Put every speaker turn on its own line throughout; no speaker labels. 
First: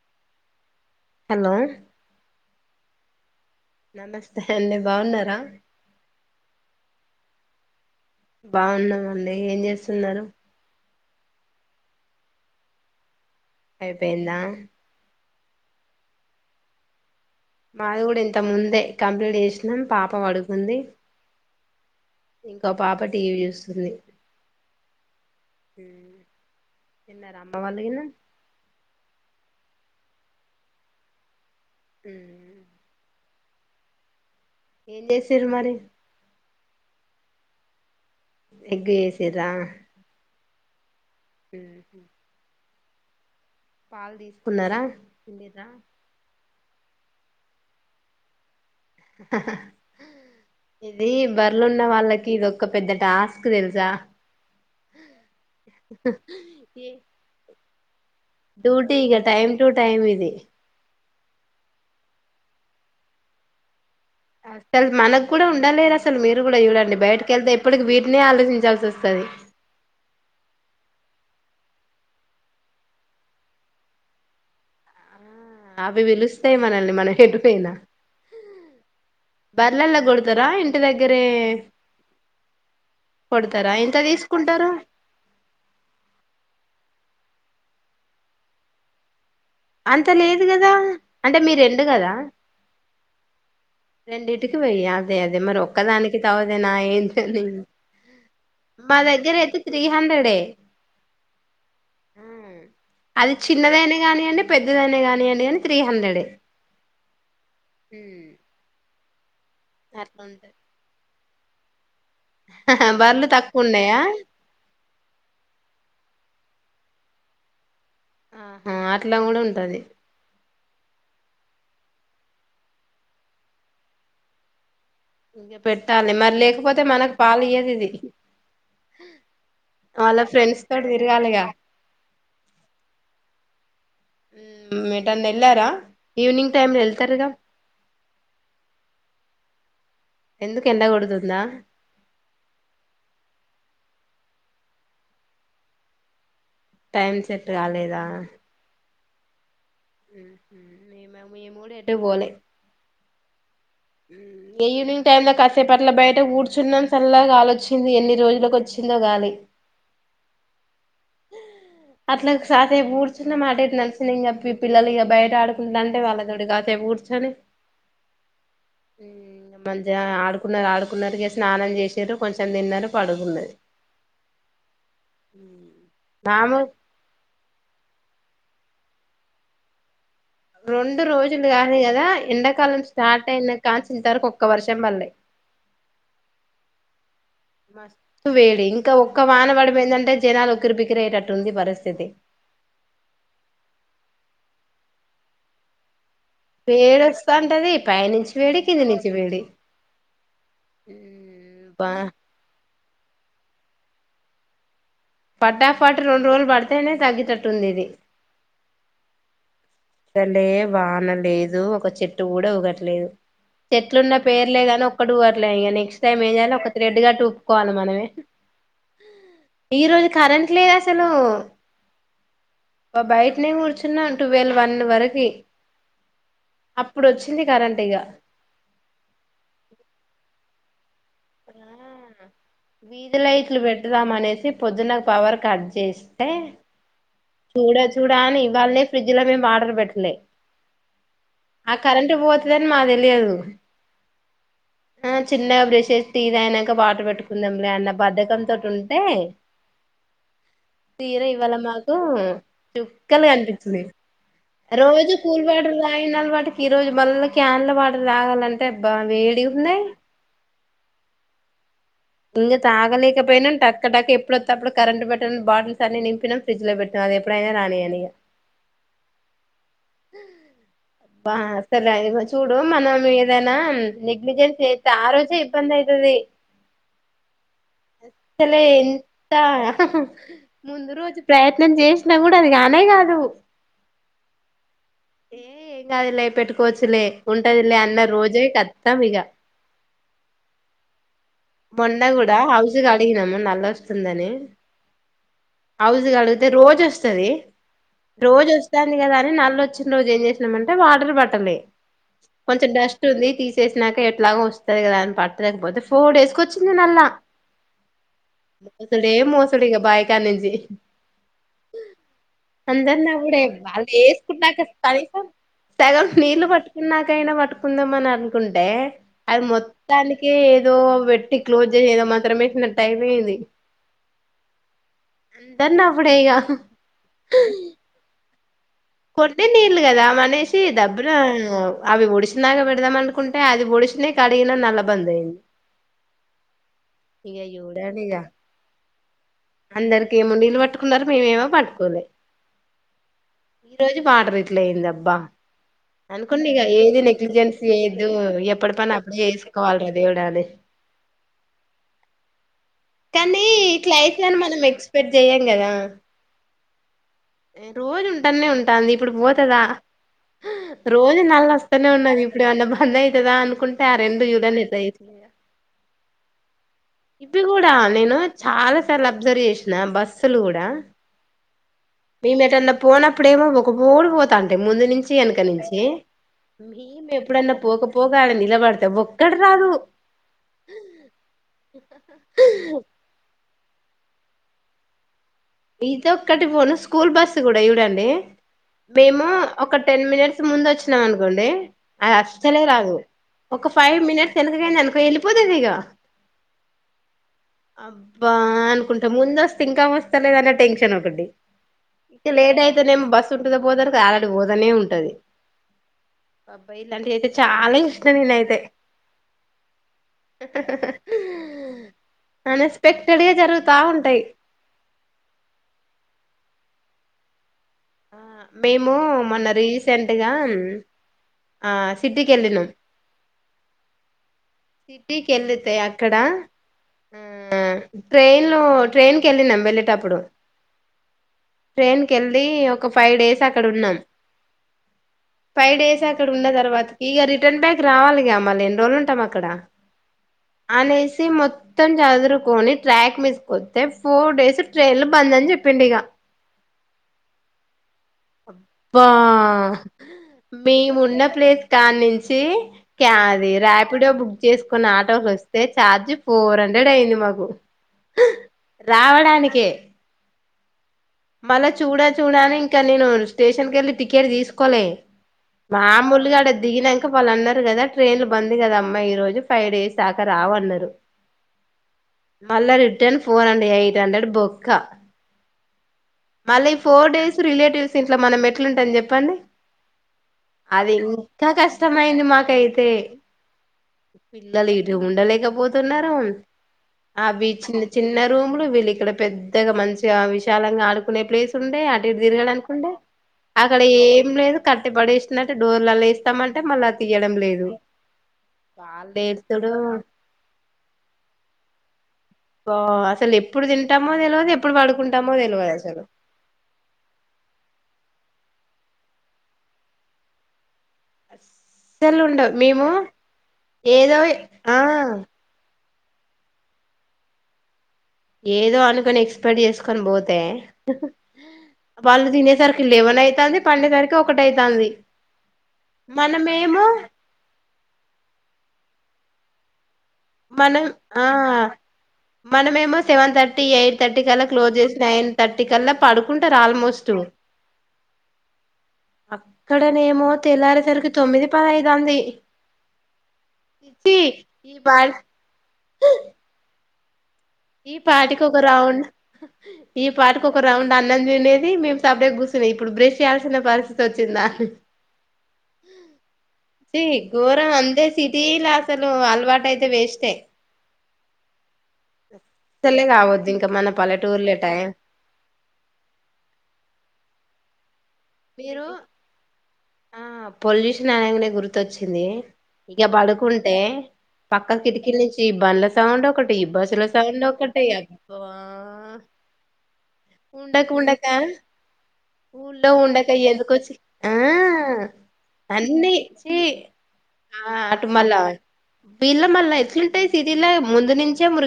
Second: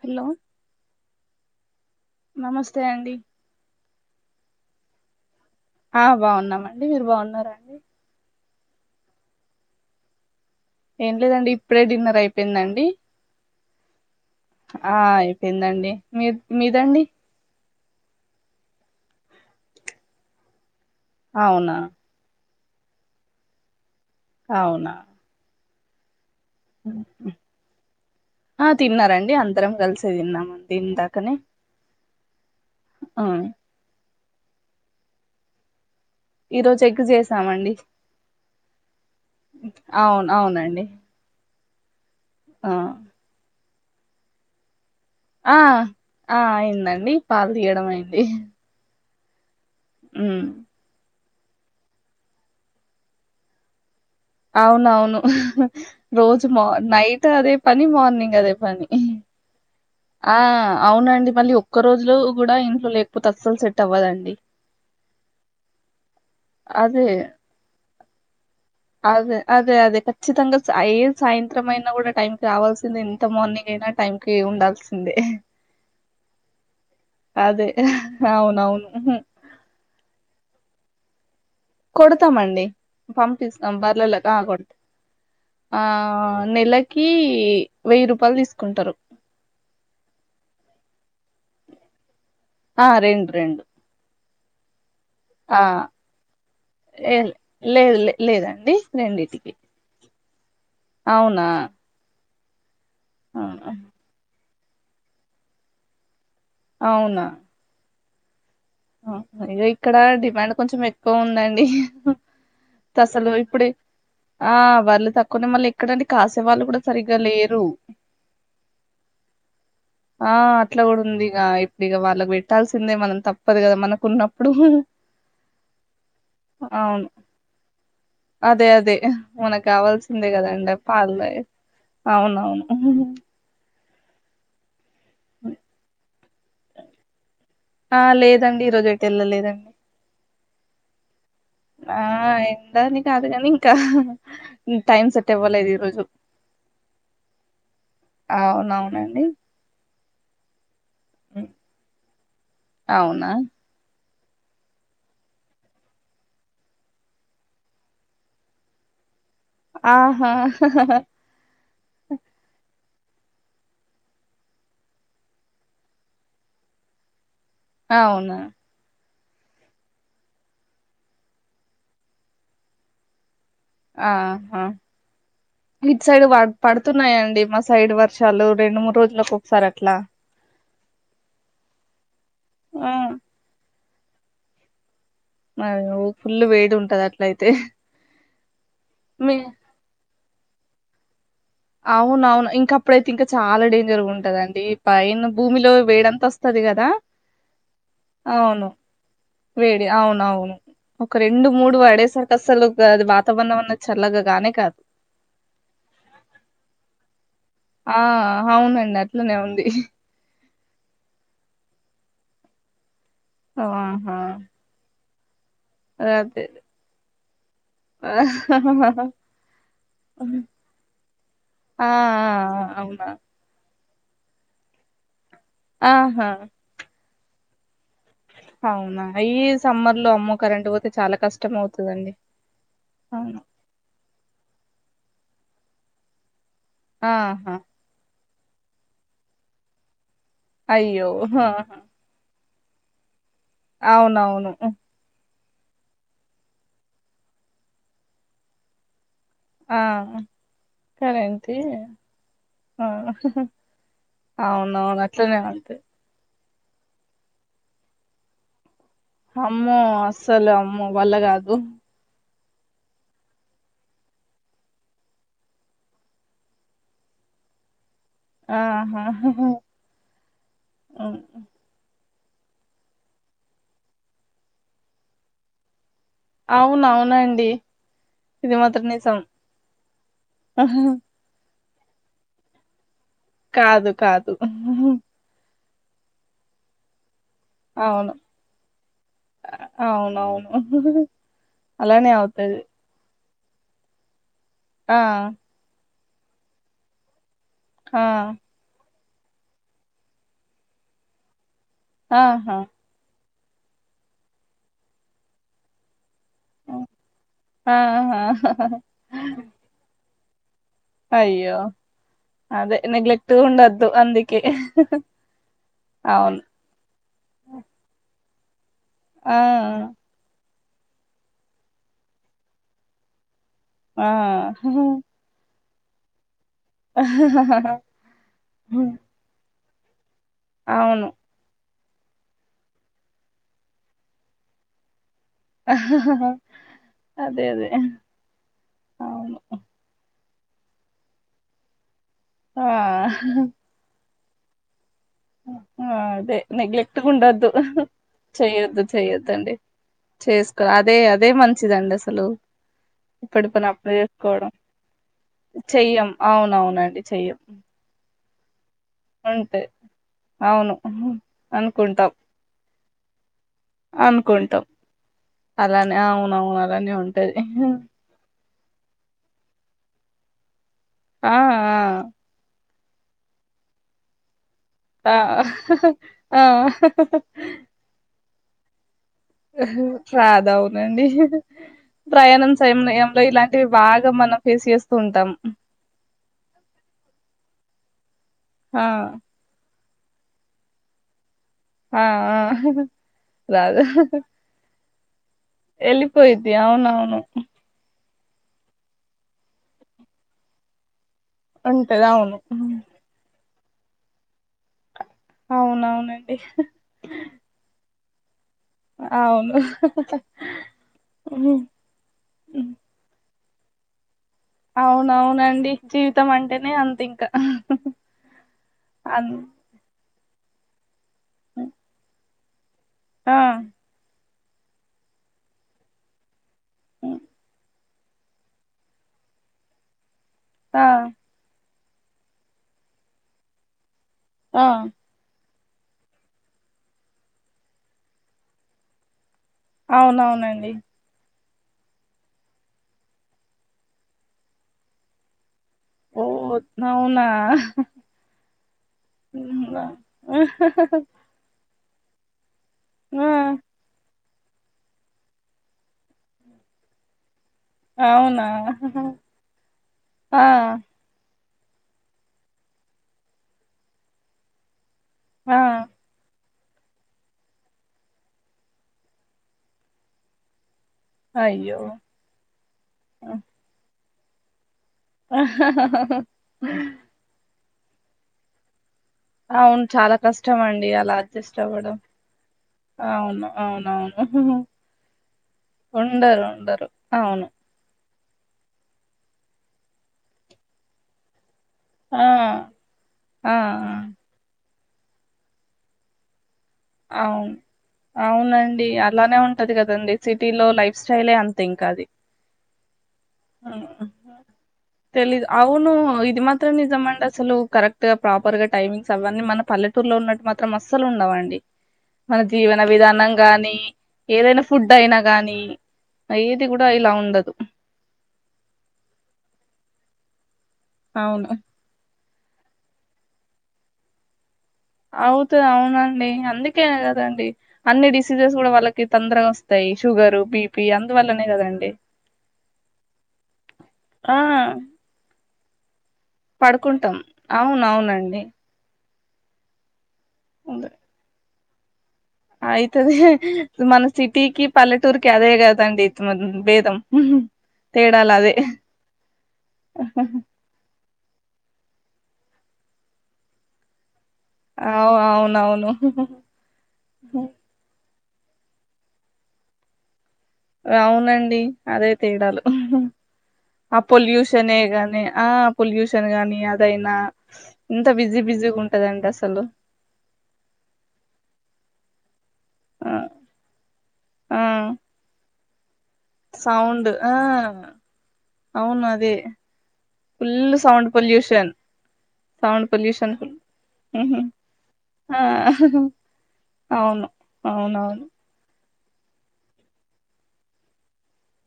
Hello
hello
నమస్తే అండి
నమస్తే అండి బాగున్నారా?
ఆ బాగున్నామండి. మీరు బాగున్నారండి?
బాగున్నామండి. ఏం చేస్తున్నారు?
ఏం లేదండి ఇప్పుడే డిన్నర్ అయిపోయిందండి.
అయిపోయిందా?
కిందండి మీ మీదండి?
మాది కూడా ఇంత ముందే కంప్లీట్ చేసినాం పాప పడుకుంది.
అవునా
ఇంకో పాప టీవీ చూస్తుంది.
అవునా
తిన్నారా [inaudible]
ఆ తిన్నారండి అందరం కలిసే తిన్నాము ఇందాకనే
అ
ఆవు
ఏం చేసిన్రు మరి
ఈ రోజు ఎగ్ చేసామండి
ఎగ్గు చేసిరా
అవును అవునండి.
హ
ఆ
పాలు తీసుకున్నారా?
ఆ
పిండిర్రా
ఆ ఇను అయిందండి పాలు తీయడం అయింది
హహ
అ
బర్లు ఉన్న వాళ్ళకి ఏదొక్క పెద్ద టాస్క్ తెలుసా
అవునవును రోజు మ నైట్ అదే పని మార్నింగ్ అదే పని
డ్యూటీకా టై ట
ఆ అవునండి మళ్ళీ ఒక్క రోజులు కూడా ఇంట్లో లేకపోతే అస్సలు సెట్ అవ్వదండి.
అసలు మనకు కూడా ఉండలేదు అసలు మీరు కూడా చూడండి
అదే.
బయటకి వెళ్తే ఎప్పటికి వీటినే ఆలోచించాల్సి వస్తుంది.
అదే. అదే. అదే. ఖచ్చితంగా స ఏ సాయంత్రం అయినా కూడా టైం కి రావాల్సింది ఎంత మార్నింగ్ అయినా టైం కి ఉండాల్సింది సిందే
అవి పిలుస్తాయి మనల్ని మనం
అదే.
ఎటుపోయినా
అవునవును. హుహు.
బర్లల్లో కొడతారా ఇ ఇ దగ్గర
కొడతామండి పంపిస్తాం
ఎంత
బర్లేలాక ఆ
తీసుకుంటారు
కొడతాం ఆ నెలకి కి వెయ్యి రూపాయలు తీసుకుంటారు
అంత లేదు కదా అంటే మీరు ఎండు కదా
ఆ రెండు రెండు
వీకి వేయాలి అదే అదే మరి ఒక్కదానికి తవదే నా
ఏ
ఏంటిని
లేదు లే లేదండి.
మా దగ్గర
రెండిటికి.
అయితే త్రీ హండ్రెడే ఏ
అవునా
అది
ఆ!
చిన్నదనే కాగాని అడి పెద్దదనే కానినీయంండి కాని త్రీ హండ్రెడ్
అవునా
హ్మ్
ఆ! అయ్యో ఇక్కడ డిమాండ్ కొంచెం ఎక్కువ ఉందండి బే హు హా
బర్లు
అసలు
తక్కువ
ఇప్పుడు
ఉన్నాయా
ఆ వాళ్ళ తక్కువనే మళ్ళీ ఎక్కడనికి కాసేవాళ్ళు కూడా సరిగ్గా లేరు
ఆహా అట్లా కూడా ఉంటది
ఎట్లా కూడా ఉంది ఇ ఇప్పుడు ఇక వాళ్ళకి పెట్టాల్సిందే మనం తప్ప తప్పదు కదా మనకున్నప్పుడు
ఇంక పెట్టాలి మరి లేకపోతే
అవును
మనకు పాలు ఇయ్యదు ఇది
అదే అదే మనకు
వాళ్ళ
కావాల్సిందే
ఫ్రెండ్స్
కదండడి
తోటి
పాాల
తిరగాలిగా
అవునవును
ఉమ్ ఏటాన్న ఎలారా ఈవినింగ్ టైమ్ లో వెళ్తారుగా
ఆ లేదండి ఈ రోజు అటు వెళ్ళలేదండి
ఎందుకు ఎండ కొడుతుందా
ఆ ఎంతాన్ని కా అదు కానీ ఇంకా టైమ్ సెట్ ఇవ్వలేదు ఈ రోజు
టైం సెట్ కాలేదా
అది
ఉ మేము కూడా ఏటు పోలే
అవునా
ఈవినింగ్ టైమ్ లో కాసేపట్ల బయట కూర్చున్నాం చల్లగాలిచ్చింది ఎన్ని రోజులలకు వచ్చిందో గాలి
ఆహా
అట్లా కాసేపు కూర్చున్న మాట నలిసిన ఇంక పిల్లలు ఇంకా బయట ఆడుకుంటు అంటే వాళ్ళతోడి కాసే కూర్చొని
అవునా
మధ ఆడుకున్నారు ఆడుకున్నారుకి స్నానం చేసారు కొంచెం తిన్నారు పడుకున్నది
ఆ హ ఇటు సైడ్
మాము
పడుతున్నాయండి మా సైడ్ వర్షాలు రెండు మూడు రోజులలకు ఒకసారి అట్లా
రెండు రోజులు కాదు కదా ఎండాకాలం
ఆ
స్టార్ట్ అయిన కాన్ ఇంతవరకు ఒక్క వర్షం పల్లె
మరి ఫుల్ వేడి ఉంటది అట్లయితే
మస్తు వేడి ఇంకా ఒక్క
మీ
వానపడిపోయిందంటే జనాలు ఉక్కిరిబిక్కిరి అయ్యేటట్టు
అవునవును ఇంక అప్పుడైతే ఇంకా చాలా డేంజర్ గా ఉంటదండి డి పైన భూమిలో వేడన్ వస్తది కదా
వేడొస్తాంటది పైనుంచి వేడి
అవును
కింది నుంచి
వేడి అవునవును ఒక రెండు మూడు
బా
వాడేసరికి అసలు ద అది వాతావరణం అన్నది చల్లగ కానే కాదు
ఫటాఫట్ రొండు రోజులు బడితేనే తగ్గిత
ఆ అవున నట్లనే ఉంది
అసలే వానలేదు ఒక చెట్టు కూడా ఊగట్లేదు చెట్లున్న
ఆహా
పేర్లేగాని ఒ క్కటి ప ట్ల ఇగ నెక్ట్స్ టైమ్
అదే
ఒక త్రెడ్ కట్టుకొని ఊపుకోవాలి మనమే
ఆ
ఈ రోజు కరెంట్ లేదు అసలు
ఆ ఆ అవునా
బయటనే కూర్చో తిన్న టువెల్ వన్ వరకి
ఆహా
ఇప్పుడొచ్చింది కరెంట్ ఇగా
అవునా ఈ సమ్మర్ లో అమ్మో కరెంట్ పో
వీధి
అవును
లైట్లు పెడదాం అనేసి పొద్దున పవర్ కట్ చేస్తే
ఆహా
చూడా చూడానీ వాళ్ళే ఫ్రిడ్జ్ లో మేము వాటర్ పెట్టలే
అయ్యో హా
తని మా తెలియదు
అవునవును
ఆ చిన్నగా బ్రష్ చేసి టీ తాగినంక వాటర్ పెట్టుకుందాం లే అన్న బద్ధకం తోటి ఉంటే
ఆ కరేంటి
ఆ చుక్కలు కనిపిచ్చినయ్
అవునవును
రోజు
అట్లనే
కూల్ వాటర్
ఉంటది
తాగినా వాటికి ఈ రోజు మళ్ళ క్యాన్ల వాటర్ తాగాలంటే అబ్బా వేడిగా
అమ్మో
ఉన్నాయి
అస్సలు అమ్మో వల్లగాదు
ఇంగా తాగలేకపోయినా టక్క టక్క ఇంగా ఎప్పుడొత్తప్పుడు కరెంట్ పెట్టిన బాటిల్స్ అన్ని నింపినా ఫ్రిడ్జ్ లో పెట్టినం అది ఎప్పుడైనా రానియని ఇగా
ఆహ
బా అసలు ఇగో చూడు మనం ఏదైనా నెగ్లిజేన్స్ చేస్తే ఆ రోజే ఇబ్బందయితది
అవ్
అసలే
మాత్రం నిజం
ఎంత ముందు రోజు ప్రయ నేను చేసినా కూడా అది కానెగానే కా
కాదు కాదు.
ఏ ఏం కాదులే పెట్టుకోవచ్చులే ఉంటది లే అన్న
అవును
రోజే కట్టం ఇగ
అవునవును అలానే
మెునగుడా
అవుతది
హౌస్ కడిగ మ్మ నల్ వస్తుందని
ఆ
హౌజు కడిగితే రోజు వస్తుది
ఆ
రోజ వస్త కదా అని నల్లుు వచ్చిన రోజు ఏం చేసినా అంటే వాటర్ బట్టలే
ఆహా
కొంచెం డస్ట్ ఉంది తీస్ చేసినాక ఎట్లాగో వస్తాది కదా అని పట్టలేకపోతే ఫోర్ డేసుకు వచ్చి నలా
ఆహా
మోసుడే మెాసుడే ఇగా బాయి కానించి
అయ్యో అదే
అందర్
నెగ్లెక్ట్
నవుడే వాళ్ళు
ఉండద్దు అందుకే
ఏసుకున్నాక కనీసం సగం
అవును
నీళ్లుు పట్టుకున్నాకైనా పట్టుకుందాం అని కుంటే
ఆ
ఆది మొత్తానికే దో వెట్టి క్లోజ్ జేయు్ ఏదో మంత్రం ఏషిన్నటైయైపోంది
ఆ హ హా
అందర్ నవుడే ఇగా కొర్దిన్ నీళ్లు కదా మ అనేసషి
అవును
దబ్బురా అవి ఒడిసినాగా పెడదామనుకుంటే అది ఒడిసినయి కడిగిన నల్లబంద్ అయింది
హహహు
ఇగ
అదే అదే
చూడండి ఇగ
అవును
అందరికి ఏమో నీళ్లు పట్టుకున్నరు మీమేమో పట్టుకోలే
ఆ హ్ అహ్
ఈ రోజు వాటర్ ఇట్లయింద
అదే నెగ్లెట్ గా ఉండద్దు
నెగ్లిజెన్స్ చేయొద్దు ఎప్పటి
చెయ్యొద్దు
పని అప్పుడే
చెయొద్దండి
చేసుకోవాలిరా దేవుడా అని
చేసుకో అదే అదే మంచిదండి అసలు
కానీ
ఇప్పటి పని అప్పుడు
క్లైమేట్
చేసుకోవడం
మనం ఎక్స్పెక్ట్ చేయం కదా
చెయ్యం అవునవునండి చెయ్యం
రోజుంట థానే ఇప్పుడు పోతుదా
అంతే అవును
రోజు నల్ల వస్తానే
అనుకుంటాం
ఉన్నది ఇప్పుడు ఏమన్నా బంద్ అవుతుందా అనుకుంటే రెండు చూడండి
అనుకుంటాం
ఎట్టచేస్తుందో
అలానే అవునవును అలానే ఉంటది
ఇప్పుడు కూడా నేను చాలా సార్లు అబ్జర్వ్ చేసిన బస్సులు కూడా
ఆ ఆ
మేము ఎటన్నా పోనప్పుడేమో ఒక పోడి పోతాను ముందు
ఆ
నుంచి వెనక నుంచి
ఆ
మేము ఎప్పుడన్నా పోకపోక ఇలా పడుతే బుక్
రాద అవునండి ఇలా అ బాగా మనం ఫేస్ చేస్తూ ఉంటాం
లె
ఆ
మేము ఒక టెన్ మినిట్స్ ముందు వచ్చినా అనుకు కొండి
ఆ
అది
ఆ
అస్సలే రాదు ఒక ఫైవ్ మినిట్స్ వెనుకను పేలు
వెళ్ళిపోయింది అవునవును
బా అనుకుంటా ముంద వస్తే ఇంకా వ నచ్చలేదన్న టెన్షన్ ఒకటి
ఉంటది
ఇక
అవును
లేట్
హ్మ్.
అయితదేమో బస్ ఉంటుందా పోదరక ఆలాడి పోదనే ఉంటది
అవునవునండి
బబ్బాయి ఇలాంటి అయితే చాలా ఇష్ అయితే
అవును హ్మ్. హ్మ్.
అనెక్స్పెక్టెడ్ గా జరుగు బాగుంటాయ్
అవునవునండి జీవితం అంటేనే అంత ఇకా
ఆ మేము మొన్న రీసెంట్ ఇగా ఆ సిటీ కి వెళ్ళినామ్
ఆ
సిటీకి వెళ్ళితె అక్కడ
హ్మ్.
హ ట్రైన్ లో ట్రైన్ కెళ్ళినాం వెళ్ళేటప్పుడు
ఆ
ట్రైన్ కెళ్లి ఒక ఫైవ్ డేస్ అక్కడ ఉన్నాం.
ఆ
ఫైవ్ డేస్ అక్కడ ఉన్న తర్వాతకి ఇక రిటర్న్ బ్యాక్ రావాలి గా మళ్ళి ఎన్ని రోజులు ఉంటాం. అ అక్కడ
అవునవునండి
అనేసి మొత్తం. మొత్తం చదురుకొని ట్రాక్ మీదికొస్తే ఫోర్ డేస్ ట్రైన్లు బంద్ అని చెప్ప పిండిగా
ఓ అవునా
అబ్బా.
హ్మ్.
మేమున్న ప్లేస్ దానుంచి
ఆ
క్యాదిరా బుక్ చేసుకున్న ఆటోకి వస్తే ఛార్జ్ ఫోర్ హండ్రెడ్ అయింది. మాకు
అవునా హహ ఆ
మళ్ళ చూడా చూడాని ఇంకా నేను స్టేషన్ కేళ్ళి టికెట్ తీసుకోలే.
ఆ
మా మూలుగా అడ- దిగినక్క వాళ్ళు అన్నారు కదా ట్రైన్లు బంద్ కదామ్మా ఈ రోజు ఫైవ్ డేస్ దాకా రావన్నారు.
అయ్యో
మళ్ళ return four hundred eight. Five hundred బొక్క.
ఆ
మళ్ళా ఈ ఫోర్ డేస్ రిలేటివ్స్ ఇంట్ల మనం ఎట్లుటం చెప్పు- చెప్పండి.
అవును చాలా కష్టం అండి
అది
అలా
ఇంకా
అడ్జస్ట్ అవ్వడం
కష్టమయింది మాకైతే.
అవును అవునవును
పిల్లలు ఇటు ఉండలేకపోతున్నారు.
ఉండరు ఉండరు అవును
అవి చిన్న చిన్న రూమ్లు వీళ్ళు ఇక్కడ పెద్దగా మంచిగా ఆ విష- చాలంగా ఆడుకునే ప్లేస్. ఉండే అటు ఇటు
ఆ
తిరగడానికుండే.
ఆ
అక్కడ ఏం లేదు. కట్టి పడేసిన్నటు డోర్లలా ఏస్తామంటే-
అవును. అవునండి
వాళ్ళు
అలానే
ఏడుతుడు
ఉంటది కదండి సిటీ లో లైఫ్ స్టైలే అంతే ఇంకా అది
బా అసలు ఎప్పుడు
అవును
తింటామో తెలవదు ఎప్పుడు పడుకుంటామో
తెలిదు
తెలవదు
అవును.
అసలు
ఇది మాత్రం నిజమండి ఆసలు కరెక్ట్ గా ప్రాపర్ గా టైమింగ్స్ అవన్నీ మన పల్లెటూరులో ఉన్నటు మాత్రం అసల్- అసలు ఉండవండి.
అస్సలు
మన
ఉండవు
జీవన
మేము
విధానం గాని
ఏదో
ఏదైనా
ఆ
ఫుడ్ అయినా గాని. అయ్యేది కూడా ఇలా ఉండదు.
ఏదో అనుకొని ఎక్స్పెక్ట్ చేసుకొని పోతే.
అవును
వాళ్లు తినేసరికి లేవన్ అయితాంది. పండే సరికి ఒకటి అయి
అవుతు అవునండి. అందుకే కదండి అన్ని డిసీజెస్ కూడా వాళ్ళకి. తొందరగా వస్తాయి షుగరు బీపి
మనం ఆ
అందువల్లనే కదండి
మనమేమో సెవెన్ థర్టీ ఎయిట్ థర్టీ
ఆ
కలా క్లోజ్ చేసి నైన్ తట్టికల్ల
పడుకుంటాం అవునవునండి
అక్కడ నేమో తెల్లేసరికి తొమ్మిది పాడైతాంది
ఆయితుద మన సిటీకిి
ఈ పా
పల్లె [unintelligible] [unintelligible] దాం భేదం
ఈ
తేడాలు
పాటికి
అదే
ఒక రౌండ్ ఈ పాటికి ఒక రౌండ్ అన్నం తినేది మేము సపుడేక కుసునేది ఇడు బ్రె చేయాల్సిన పరిస్థితి వచి ఇంద
అవు అవునవును
గఘోరం అందే స తీలాసలు అల్వాటయితే వేస్ట్
అవునండి అదే తేడాలు
అసలే కావద్దు ఇంకా మన
ఆ
పల్లెటూర్ల
పొల్యూషనే
టైం
గాని ఆ పొల్యూషన్ గానీ అదైనా ఎంత బిజీ బిజీగా
మీరు
ఉంటదండి అసలు
ఆ పొల్యూషన్ అనగానే గుర్తొచ్చి ఇది ఇక
ఆ
బడుకుంటే
ఆ
పక్క కిటికీ నుంచి బండ్ల సౌండ్ ఒక్కట ఈ బస్సులో
సౌండ్ ఆ
సౌండు ఒక్కటే అబ్బ
అవును అదే ఫుల్
ఉండకా
సౌండ్
ఉండకా
పొల్యూషన్ సౌండ్ పొల్యూషన్
ఉండకయ
ఫుల్
ఎందుకొచ్చి ఆ
ఉహు ఆ
అన్నీ [unintelligible]
అవును
ఆ అటు
అవునవును
మళ్ళ పీళ్ల మళ్ళా ఎట్లుంటాయి సిరిలా ముందు నుంచే ము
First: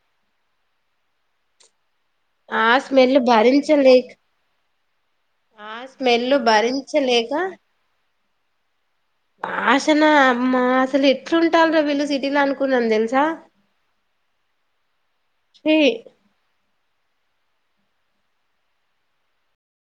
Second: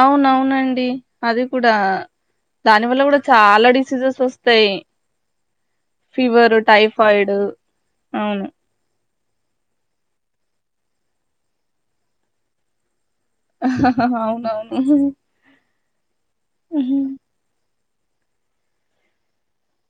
అవునవునండి అది కూడా
ఆ
దాని వల్ల
స్మెల్
కూడా చాలా
భరించలేక
డిసీజెస్ వస్తాయి
ఆ స్మెల్
ఫీవర్
భరించలేక
టైఫాయిడ్ అవును
ఆసనా అమ్మ అసలు ఎట్లా ఉంటాల రా వీళ్లు సిటీ అనుకు నంద తెలిసు
హహ అవునవును
ఛీ
ఉహుమ్